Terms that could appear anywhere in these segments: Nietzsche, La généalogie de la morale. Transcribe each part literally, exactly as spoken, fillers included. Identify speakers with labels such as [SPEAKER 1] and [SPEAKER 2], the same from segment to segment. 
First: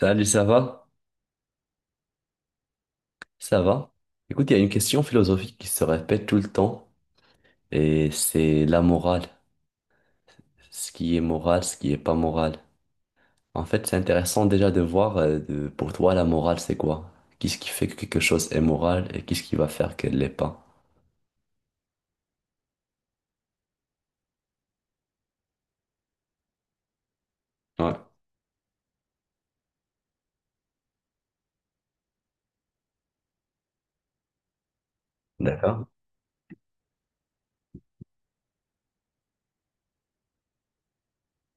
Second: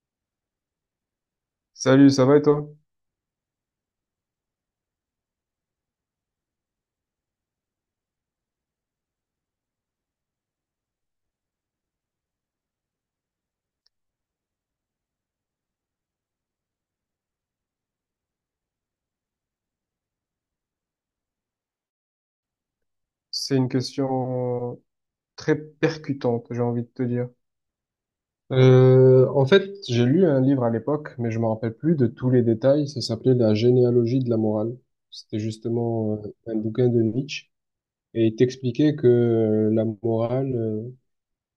[SPEAKER 1] Salut, ça va?
[SPEAKER 2] Salut, ça va et toi?
[SPEAKER 1] Ça va? Écoute, il y a une question philosophique qui se répète tout le temps, et c'est la morale. Ce qui est moral, ce qui est pas moral. En fait, c'est intéressant déjà de voir, euh, de- pour toi, la morale, c'est quoi? Qu'est-ce qui fait que quelque chose est moral et qu'est-ce qui va faire qu'elle l'est pas?
[SPEAKER 2] C'est une question très percutante, j'ai envie de te dire.
[SPEAKER 1] Ouais.
[SPEAKER 2] Euh, en fait, j'ai lu un livre à l'époque, mais je me rappelle plus de tous les détails. Ça s'appelait La généalogie de la morale. C'était
[SPEAKER 1] D'accord.
[SPEAKER 2] justement euh, un bouquin de Nietzsche. Et il t'expliquait que euh, la morale, euh,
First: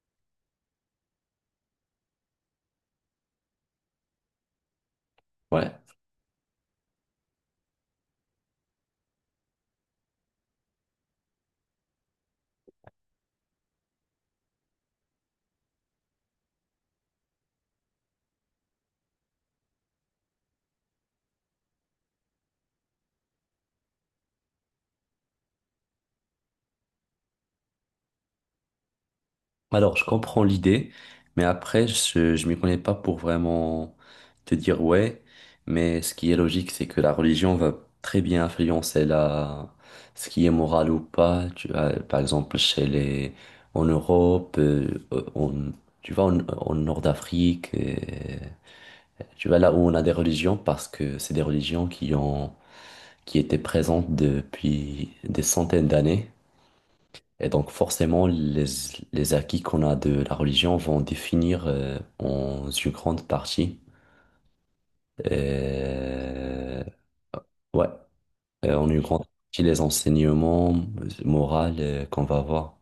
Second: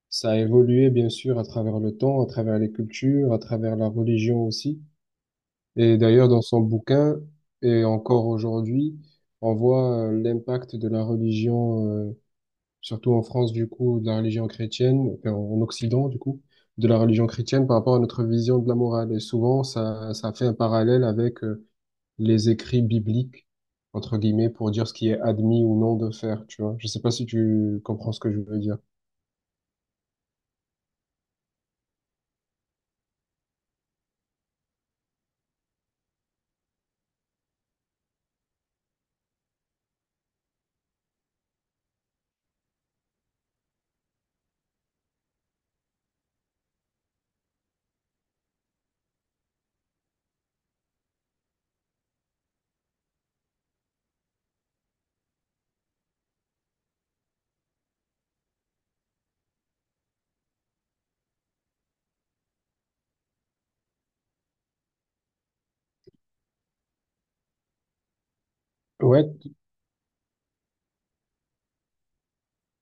[SPEAKER 2] ça a évolué bien sûr à travers le temps, à travers les cultures, à travers la religion aussi.
[SPEAKER 1] Ouais.
[SPEAKER 2] Et d'ailleurs, dans son bouquin, et encore aujourd'hui, on voit euh, l'impact de la religion. euh, surtout en France, du coup, de la religion chrétienne, enfin, en Occident, du coup, de la religion chrétienne par rapport à notre vision de la morale. Et souvent, ça, ça fait un parallèle avec euh, les écrits bibliques, entre guillemets, pour dire ce qui est admis ou non de faire, tu vois. Je sais pas si tu comprends ce que je veux dire.
[SPEAKER 1] Alors, je comprends l'idée, mais après, je, je m'y connais pas pour vraiment te dire ouais. Mais ce qui est logique, c'est que la religion va très bien influencer la, ce qui est moral ou pas. Tu vois, par exemple, chez les, en Europe, euh, euh, on, tu vois, en, en Nord d'Afrique, euh, tu vois, là où on a des religions, parce que c'est des religions qui ont, qui étaient présentes depuis des centaines d'années. Et donc forcément, les, les acquis qu'on a de la religion vont définir euh, en une grande partie, euh, ouais, euh, en une grande
[SPEAKER 2] Ouais.
[SPEAKER 1] partie les enseignements moraux euh, qu'on va avoir.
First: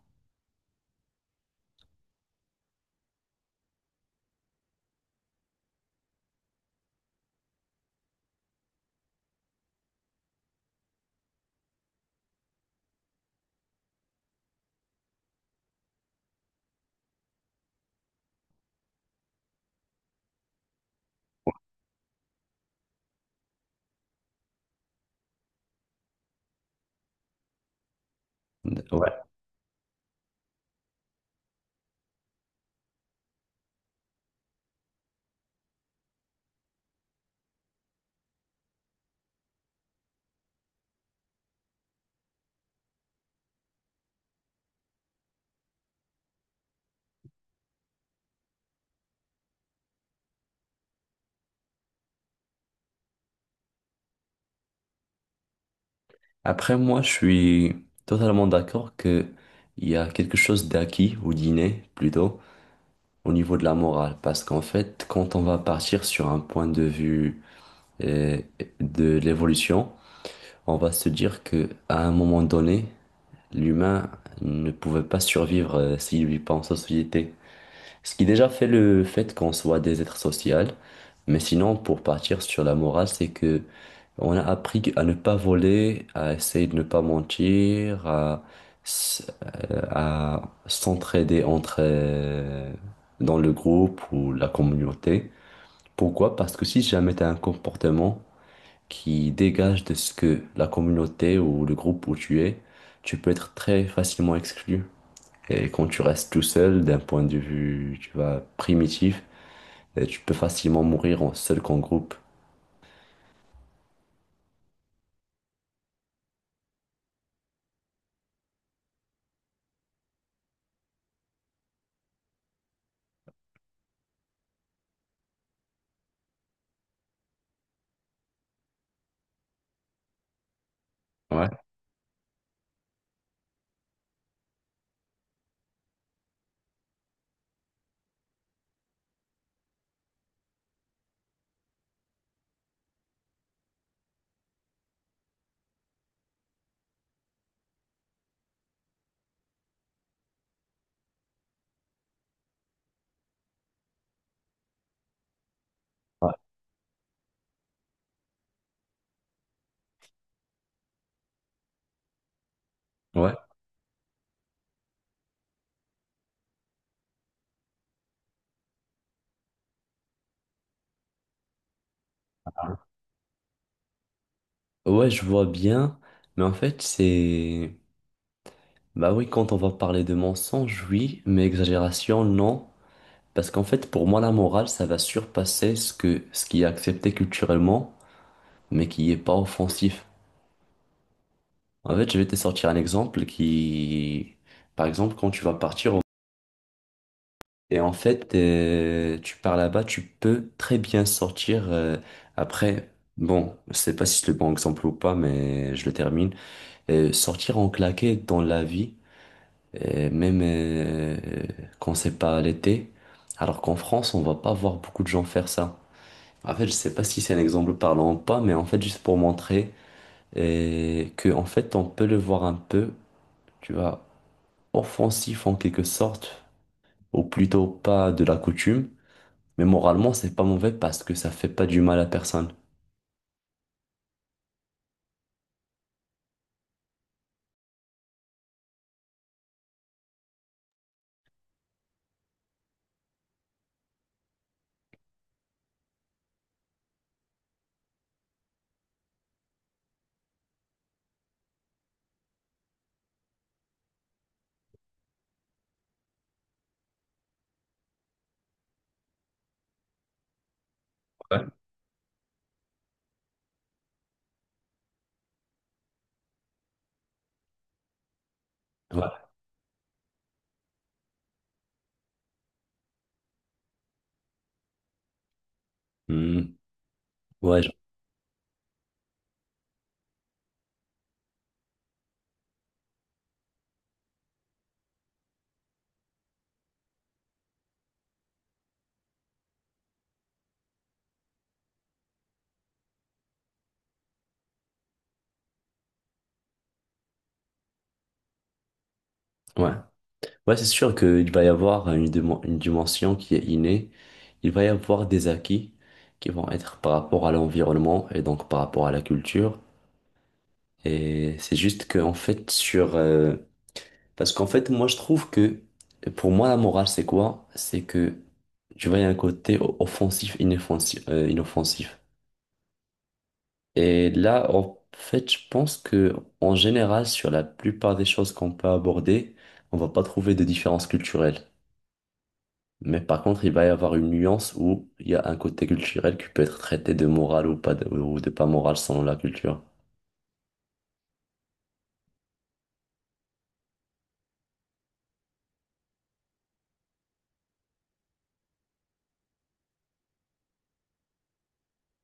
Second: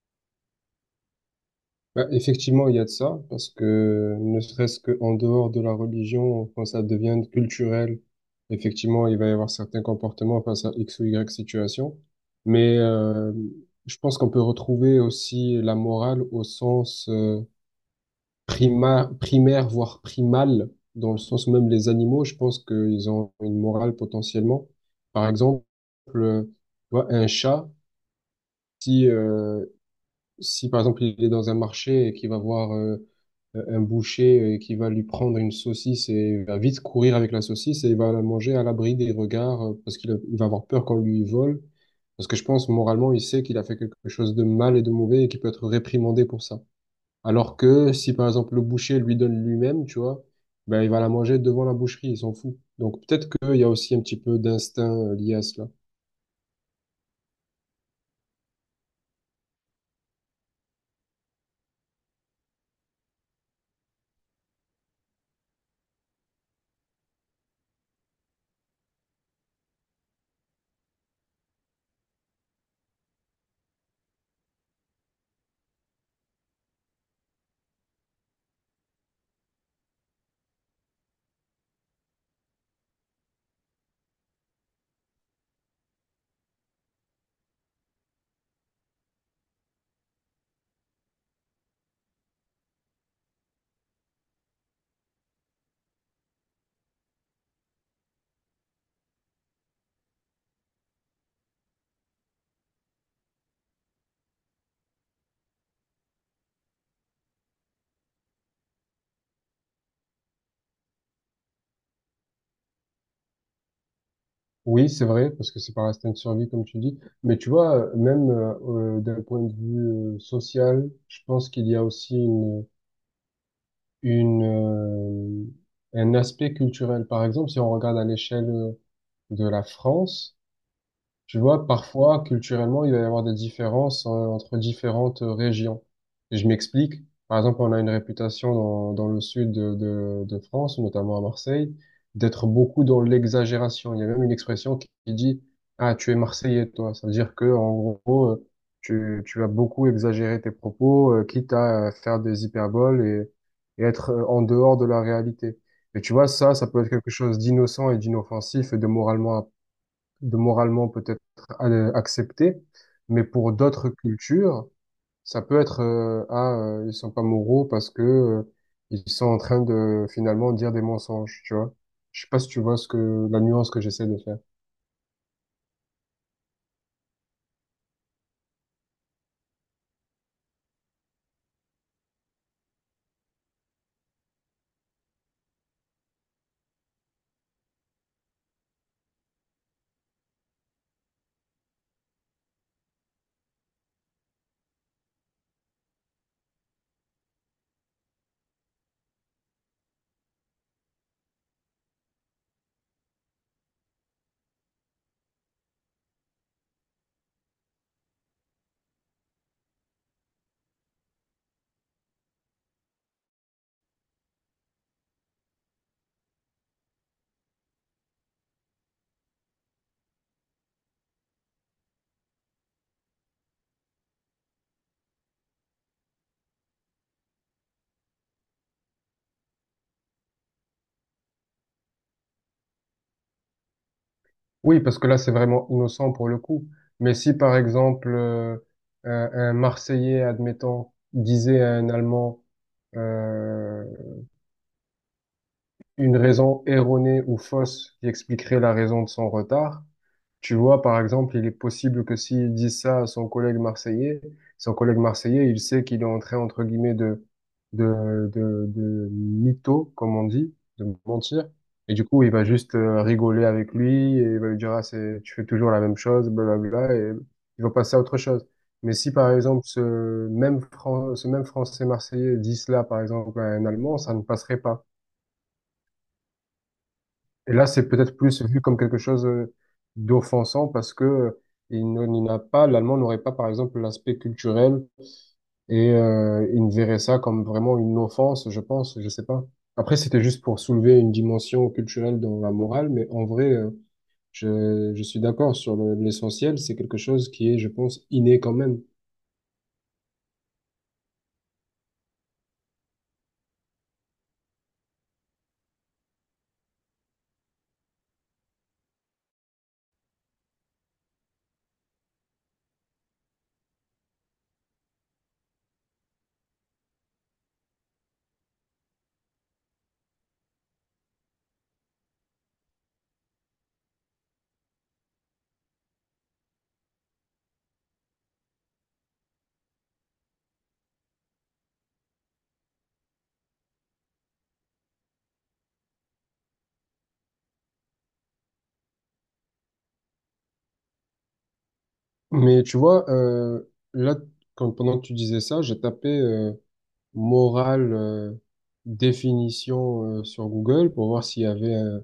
[SPEAKER 2] Bah, effectivement, il y a de ça, parce que ne serait-ce qu'en dehors de la religion, quand ça devient culturel, effectivement, il va y avoir certains comportements face à X ou Y situation. Mais euh, je pense qu'on peut retrouver aussi la morale au sens euh, prima- primaire, voire primal, dans le sens même les animaux, je pense qu'ils ont une morale potentiellement. Par exemple, euh, tu vois, un chat, si,
[SPEAKER 1] Ouais.
[SPEAKER 2] euh, si par exemple il est dans un marché et qu'il va voir... euh, euh, un boucher euh, qui va lui prendre une saucisse et va vite courir avec la saucisse et il va la manger à l'abri des regards euh, parce qu'il a- il va avoir peur qu'on lui vole. Parce que je pense, moralement, il sait qu'il a fait quelque chose de mal et de mauvais et qu'il peut être réprimandé pour ça. Alors que si, par exemple, le boucher lui donne lui-même, tu vois, ben, il va la manger devant la boucherie, il s'en fout. Donc peut-être qu'il y a aussi un petit peu d'instinct euh, lié à cela.
[SPEAKER 1] Après, moi, je suis totalement d'accord que il y a quelque chose d'acquis ou d'inné plutôt au niveau de la morale, parce qu'en fait, quand on va partir sur un point de vue euh, de l'évolution, on va se dire que à un moment donné l'humain ne pouvait pas survivre euh, s'il vit pas en société. Ce qui déjà fait le fait qu'on soit des êtres sociaux. Mais sinon, pour partir sur la morale, c'est que on a appris à ne pas voler, à essayer de ne pas mentir, à, s- euh, à s'entraider entre euh, dans le groupe ou la communauté. Pourquoi? Parce que si jamais tu as un comportement qui dégage de ce que la communauté ou le groupe où tu es, tu peux être très facilement exclu. Et quand tu restes tout seul, d'un point de vue, tu vois, primitif, eh, tu peux facilement mourir en seul qu'en groupe.
[SPEAKER 2] Oui, c'est vrai, parce que c'est par instinct de survie, comme tu dis. Mais tu vois, euh, même euh, euh, d'un point de vue euh, social, je pense qu'il y a aussi une, une, euh, un aspect culturel. Par exemple, si on regarde à l'échelle euh, de la France, tu
[SPEAKER 1] Ouais.
[SPEAKER 2] vois, parfois, culturellement, il va y avoir des différences euh, entre différentes euh, régions. Et je m'explique. Par exemple, on a une réputation dans, dans le sud de, de, de France, notamment à Marseille, d'être beaucoup dans l'exagération. Il y a même une expression qui, qui dit, ah, tu es Marseillais, toi. Ça veut dire que, en gros, euh, tu, tu vas beaucoup exagérer tes propos, euh, quitte à euh, faire des hyperboles et, et être euh, en dehors de la réalité. Et tu vois,
[SPEAKER 1] Ouais,
[SPEAKER 2] ça, ça peut être quelque chose d'innocent et d'inoffensif et de moralement de moralement peut-être euh, accepté, mais
[SPEAKER 1] ouais,
[SPEAKER 2] pour d'autres cultures, ça peut être euh, ah, euh, ils sont pas moraux parce que euh, ils sont en train de finalement dire des mensonges, tu vois. Je sais pas si tu vois ce que la nuance que j'essaie de faire.
[SPEAKER 1] ouais, je vois bien, mais en fait, c'est... Bah oui, quand on va parler de mensonge, oui, mais exagération, non. Parce qu'en fait, pour moi, la morale, ça va surpasser ce que, ce qui est accepté culturellement, mais qui n'est pas offensif. En fait, je vais te sortir un exemple qui, par exemple, quand tu vas partir au- et en fait, euh, tu pars là-bas, tu peux très bien sortir euh, après. Bon, je sais pas si c'est le bon exemple ou pas, mais je le termine. Euh, sortir en claqué dans la vie, euh, même euh, quand c'est pas l'été, alors qu'en France, on va pas voir beaucoup de gens faire ça. En fait, je sais pas si c'est un exemple parlant ou pas, mais en fait, juste pour montrer euh, que en fait, on peut le voir un peu, tu vois offensif en quelque sorte, ou plutôt pas de la coutume, mais moralement, c'est pas mauvais parce que ça fait pas du mal à personne.
[SPEAKER 2] Oui, parce que là c'est vraiment innocent pour le coup. Mais si par exemple euh, un, un Marseillais, admettons, disait à un Allemand euh, une raison erronée ou fausse qui expliquerait la raison de son retard. Tu vois, par exemple, il est possible que s'il dit ça à son collègue marseillais, son collègue marseillais, il sait qu'il est en train, entre guillemets, de, de, de, de mytho, comme on dit, de mentir. Et du coup, il va juste euh, rigoler avec lui et il va lui dire, ah, c'est, tu fais toujours la même chose, blablabla, et il va passer à autre chose. Mais
[SPEAKER 1] Ouais.
[SPEAKER 2] si, par exemple, ce même Fran- ce même Français marseillais dit cela, par exemple, à un Allemand, ça ne passerait pas.
[SPEAKER 1] Hmm.
[SPEAKER 2] Et
[SPEAKER 1] Ouais,
[SPEAKER 2] là,
[SPEAKER 1] je-
[SPEAKER 2] c'est peut-être plus vu comme quelque chose euh, d'offensant parce que euh, il n- il n'a pas, l'allemand n'aurait pas, par exemple, l'aspect culturel et euh, il ne verrait ça comme vraiment une offense, je pense, je sais pas. Après, c'était juste pour soulever une dimension culturelle dans la morale, mais en vrai, euh, je, je suis d'accord sur le- l'essentiel, c'est quelque chose qui est, je pense, inné quand même.
[SPEAKER 1] ouais. Ouais, c'est sûr qu'il va y avoir une, dimen- une dimension qui est innée. Il va y avoir des acquis qui vont être par rapport à l'environnement et donc par rapport à la culture. Et c'est juste que, en fait, sur. Euh, Parce qu'en fait, moi, je trouve que pour moi, la morale, c'est quoi? C'est que tu vois, il y a un côté o- offensif, inoffensif, euh, inoffensif. Et là, en fait, je pense que en général, sur la plupart des choses qu'on peut aborder, on va pas trouver de différence culturelle. Mais par contre, il va y avoir une nuance où il y a un côté culturel qui peut être traité de moral ou pas de, ou de pas moral selon la culture.
[SPEAKER 2] Mais tu vois, euh, là, quand, pendant que tu disais ça, j'ai tapé euh, morale, euh, définition, euh, sur Google pour voir s'il y avait un,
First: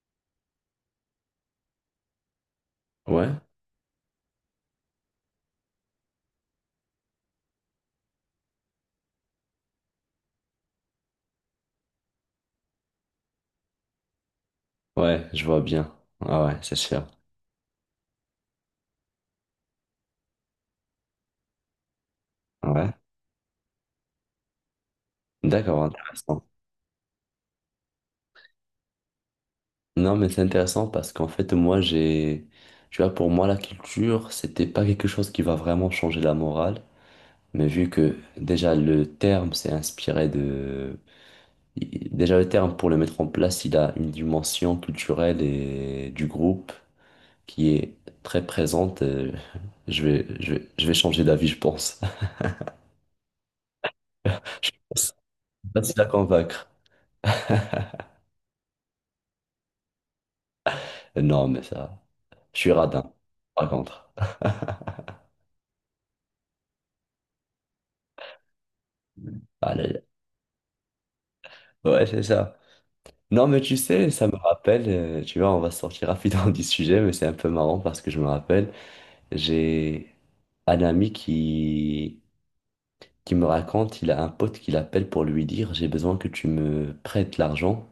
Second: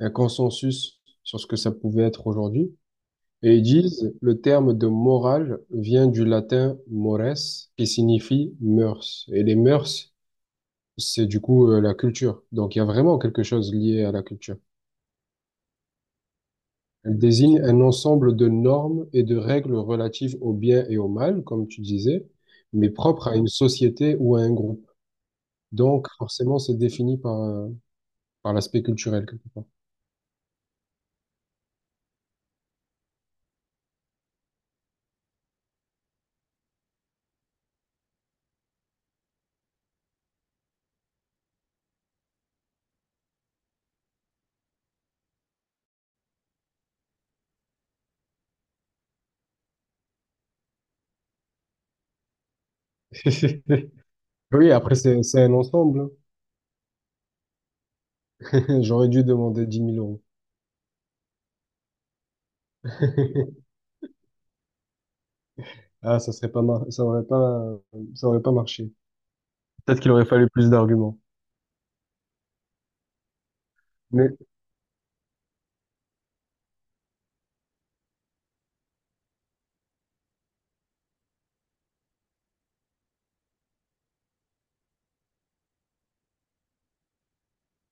[SPEAKER 2] un consensus sur ce que ça pouvait être aujourd'hui.
[SPEAKER 1] Ouais,
[SPEAKER 2] Et ils disent, le terme de morale vient du latin mores, qui signifie mœurs. Et les mœurs, c'est du coup euh, la culture. Donc il y a vraiment quelque chose lié à la culture.
[SPEAKER 1] ouais, je vois bien. Ah ouais, c'est sûr.
[SPEAKER 2] Elle désigne un ensemble de normes et de règles relatives au bien et au mal, comme tu disais, mais
[SPEAKER 1] Ouais.
[SPEAKER 2] propres à une société ou à un groupe.
[SPEAKER 1] D'accord,
[SPEAKER 2] Donc
[SPEAKER 1] intéressant.
[SPEAKER 2] forcément, c'est défini par, euh, par l'aspect culturel, quelque part.
[SPEAKER 1] Non, mais c'est intéressant parce qu'en fait, moi, j'ai, tu vois, pour moi, la culture, c'était pas quelque chose qui va vraiment changer la morale. Mais vu que déjà le terme s'est inspiré de... Déjà le terme pour le mettre en place, il a une dimension culturelle et du groupe qui est très présente. euh, Je vais, je vais, je vais changer d'avis, je pense. Je
[SPEAKER 2] Oui, après,
[SPEAKER 1] pense que
[SPEAKER 2] c'est, c'est un
[SPEAKER 1] c'est facile à
[SPEAKER 2] ensemble.
[SPEAKER 1] convaincre.
[SPEAKER 2] J'aurais dû demander dix mille euros.
[SPEAKER 1] Euh, Non, mais ça, je suis radin, par contre.
[SPEAKER 2] Ah, ça serait pas mar- ça aurait pas, ça aurait pas marché. Peut-être
[SPEAKER 1] Allez.
[SPEAKER 2] qu'il aurait fallu plus d'arguments.
[SPEAKER 1] Ouais, c'est ça. Non, mais tu sais, ça me
[SPEAKER 2] Mais
[SPEAKER 1] rappelle, euh, tu vois, on va sortir rapidement du sujet, mais c'est un peu marrant parce que je me rappelle, j'ai un ami qui qui me raconte, il a un pote qui l'appelle pour lui dire, j'ai besoin que tu me prêtes l'argent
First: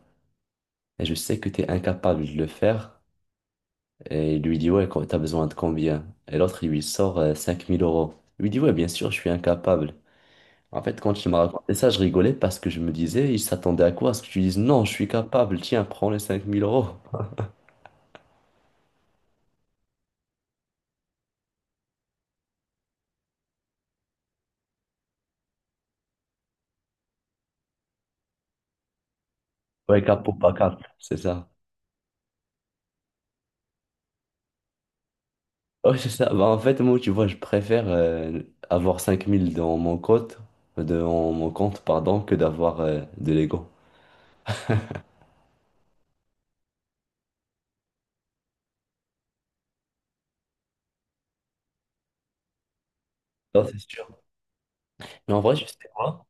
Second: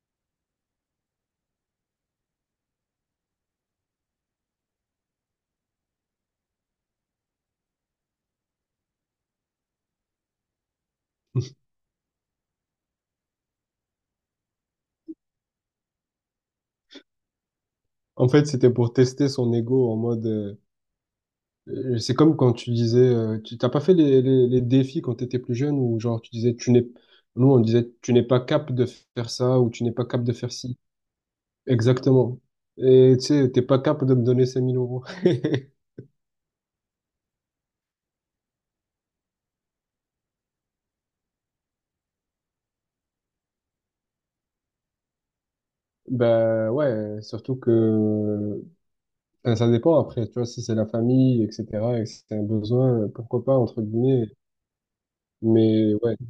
[SPEAKER 1] et je sais que tu es incapable de le faire. Et il lui dit, ouais, quand- t'as besoin de combien? Et l'autre, il lui sort euh, cinq mille euros. Il lui dit, ouais, bien sûr, je suis incapable. En fait, quand il m'a raconté ça, je rigolais parce que je me disais, il s'attendait à quoi? À ce que tu dises, non, je suis capable, tiens, prends les cinq mille euros.
[SPEAKER 2] en fait, c'était pour tester son ego en mode, euh, euh, c'est comme quand tu disais, euh, tu t'as pas fait les, les, les défis quand t'étais plus jeune ou genre tu disais, tu n'es, nous on disait, tu n'es pas capable de faire ça ou tu n'es
[SPEAKER 1] Ouais,
[SPEAKER 2] pas capable
[SPEAKER 1] cap ou
[SPEAKER 2] de
[SPEAKER 1] pas
[SPEAKER 2] faire ci.
[SPEAKER 1] cap, c'est ça.
[SPEAKER 2] Exactement. Et tu sais, t'es pas capable de me donner cinq mille euros.
[SPEAKER 1] Ouais, c'est ça. Bah, en fait, moi, tu vois, je préfère euh, avoir cinq mille dans mon compte, euh, dans mon compte, pardon, que d'avoir euh, de l'ego.
[SPEAKER 2] Ben ouais, surtout que ben, ça dépend après, tu vois, si c'est la famille, et cetera, et que c'est un besoin, pourquoi pas,
[SPEAKER 1] Non, c'est
[SPEAKER 2] entre
[SPEAKER 1] sûr.
[SPEAKER 2] guillemets.
[SPEAKER 1] Mais en vrai, je sais
[SPEAKER 2] Mais ouais,
[SPEAKER 1] quoi?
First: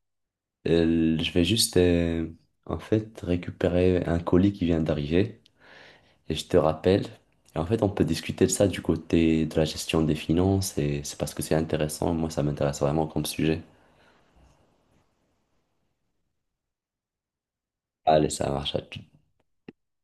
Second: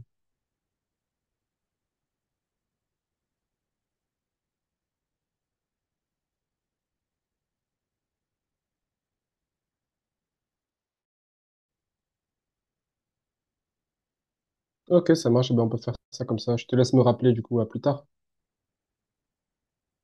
[SPEAKER 1] Euh, je vais juste, euh, en fait, récupérer un colis qui vient d'arriver et je te rappelle. Et en fait, on peut discuter de ça du côté de la gestion des finances et c'est parce que c'est intéressant. Moi, ça m'intéresse vraiment comme sujet.
[SPEAKER 2] ok, ça marche, ben on peut faire ça comme ça. Je te laisse me rappeler du coup, à plus tard.
[SPEAKER 1] Allez, ça marche à tout.